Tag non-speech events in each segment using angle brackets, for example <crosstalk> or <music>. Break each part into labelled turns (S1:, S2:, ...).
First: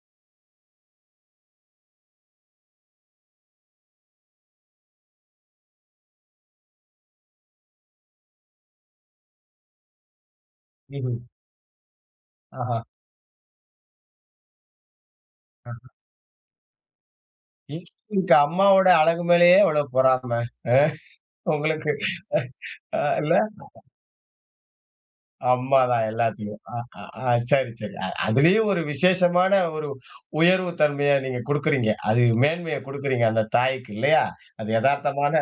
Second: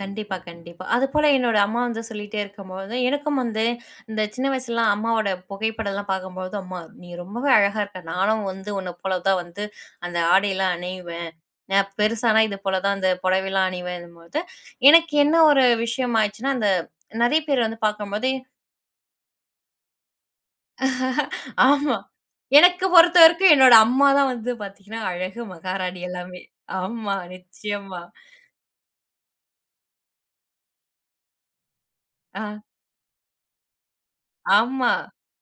S1: கண்டிப்பா, கண்டிப்பா. அதுபோல என்னோட அம்மா வந்து சொல்லிட்டே இருக்கும்போது, எனக்கும் வந்து இந்த சின்ன வயசுலலாம் அம்மாவோட புகைப்படம்லாம் பாக்கும்பொழுது, அம்மா நீ ரொம்பவே அழகா இருக்க. நானும் வந்து உன்னப்போலதான் வந்து அந்த ஆடைலாம்
S2: ம்ஹ்ம்.
S1: அணியுவேன். நா பெருசானா,
S2: ஆஹா!
S1: இதுபோலதான் அந்த புடவைலாம் அணியுவேன்னும் போது, எனக்கு என்ன ஒரு
S2: ஆஹா.
S1: விஷயமாச்சின்னா அந்த நெறைய பேர் வந்து
S2: எஸ்.
S1: பாக்கும்போது.
S2: உங்க அம்மாவோட அழகு மேலயே எவ்வளோ பொறாம? ம். உங்களுக்கு.
S1: ஆமா. எனக்கு
S2: அ இல்ல?
S1: பொறுத்தவரைக்கும் என்னோட அம்மாதான் வந்து பாத்தீங்கன்னா அழகு, மகாராணி
S2: அம்மாதான்
S1: எல்லாமே.
S2: எல்லாத்துலையும். அ. ஆ.
S1: ஆமா,
S2: ஆ. சரி, சரி.
S1: நிச்சயமா.
S2: அ அதுலயும் ஒரு விசேஷமான ஒரு உயர்வு தன்மையா நீங்க குடுக்குறீங்க. அது
S1: ஆ.
S2: மேன்மையைக் குடுக்குறீங்க அந்தத் தாய்க்கு, இல்லையா? அது
S1: ஆமா.
S2: எதார்த்தமான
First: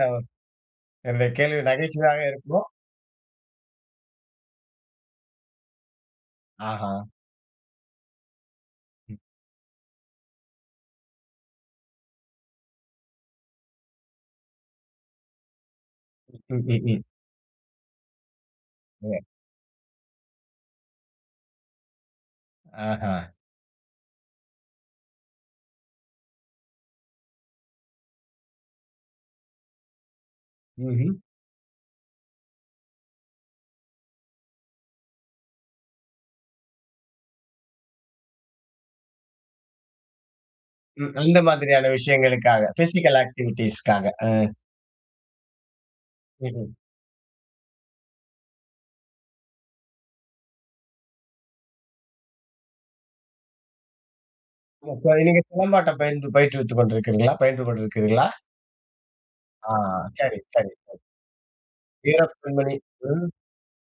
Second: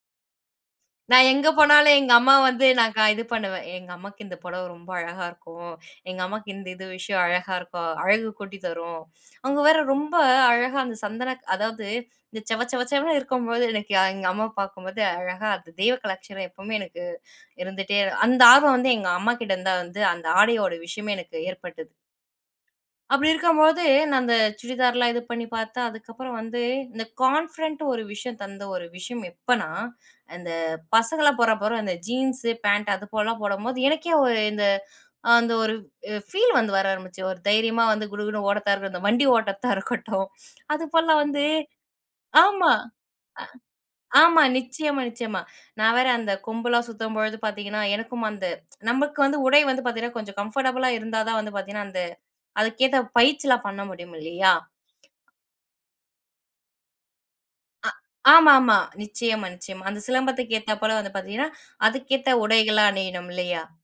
S1: நா
S2: என்னுடைய
S1: எங்க
S2: கேள்வி
S1: போனாலும் எங்க
S2: நகைச்சுவையாக
S1: அம்மாவ வந்து
S2: இருக்கணும்.
S1: நான் க இது பண்ணுவேன். எங்க அம்மாக்கு இந்த புடவை ரொம்ப அழகா இருக்கும். எங்க அம்மாக்கு இந்த இது
S2: ஆஹா!
S1: விஷயம் அழகா இருக்கும். அழகு கூட்டித்தரும்.
S2: ம்.
S1: அவுங்க வேற ரொம்ப அழகா அந்த சந்தன அதாவது இந்த செவ செவ செவன்னு இருக்கும்பொழுது எனக்கு எ எங்க அம்மா பாக்கும்போது அழகா அது
S2: ம்.
S1: தெய்வகலாட்சணம் எப்பவுமே
S2: ம்ஹ்ஹ்ம்.
S1: எனக்கு இருந்துட்டே அந்த ஆர்வம் வந்து எங்க
S2: <unintelligible>
S1: அம்மாகிட்ட இருந்துதான் வந்து, அந்த ஆடையோட விஷயமே எனக்கு ஏற்பட்டது.
S2: ஆஹா.
S1: அப்டி இருக்கும்பொழுது, நா அந்த சுடிதார்லாம் இது பண்ணி பார்த்தா அதுக்கப்பறம் வந்து, இந்த கான்ஃபிடென்ட்டு ஒரு விஷயம் தந்த ஒரு விஷயம் எப்பன்னா, இந்த
S2: ம்ஹ்ம்.
S1: பசங்கள்லாம் போdறான் பாரு அந்த ஜீன்ஸு, பேன்ட் அதுபோலலாம் போடும்போது, எனக்கே ஒரு இந்த அந்த ஒரு அ ஃபீல் வந்து வர ஆரம்பிச்சுரும். ஒரு தைரியமா வந்து குடுகுடுன்னு ஓடத்தா இருக்கட்டும், இந்த வண்டி ஓட்டத்தா இருக்கட்டும்.
S2: ம்.
S1: அதுபோலலாம்
S2: அந்த
S1: வந்து
S2: மாதிரியான விஷயங்களுக்காக.
S1: ஆமா.
S2: பிசிக்கல் ஆக்டிவிட்டீஸ்க்காக.
S1: அ ஆமா,
S2: ம்.
S1: நிச்சயமா, நிச்சயமா. நா வேற அந்த
S2: ம்ஹ்ம்.
S1: கொம்பெல்லாம் சுத்தும்பொழுது பாத்தீங்கன்னா, எனக்கும் அந்த <tsk> நமக்கு வந்து உடை வந்து பாத்தீங்கன்னா, கொஞ்சம் கம்ஃபர்டபிளா இருந்தாதான் வந்து பாத்தீங்கன்னா, அந்த அதுக்கேத்த பயிற்சில்லாம் பண்ண முடியுமில்லையா?
S2: இப்போ, நீங்க சிலம்பாட்டம் பயின்று பயிற்றுவித்து கொண்டிருக்குறீங்களா? பயின்று
S1: அ.
S2: கொண்டிருக்குறீங்களா?
S1: ஆமா, ஆமா. நிச்சயமா,
S2: ஆ.
S1: நிச்சயமா. அந்த
S2: சரி.
S1: சிலம்பத்துக்கு
S2: சரி. ஓகே.
S1: ஏத்தாப்போல வந்து பாத்தீங்கன்னா, அதுக்கேத்த
S2: வீரப்பெண்மணி.
S1: உடைகளா
S2: ம்.
S1: அணியணுமில்லையா?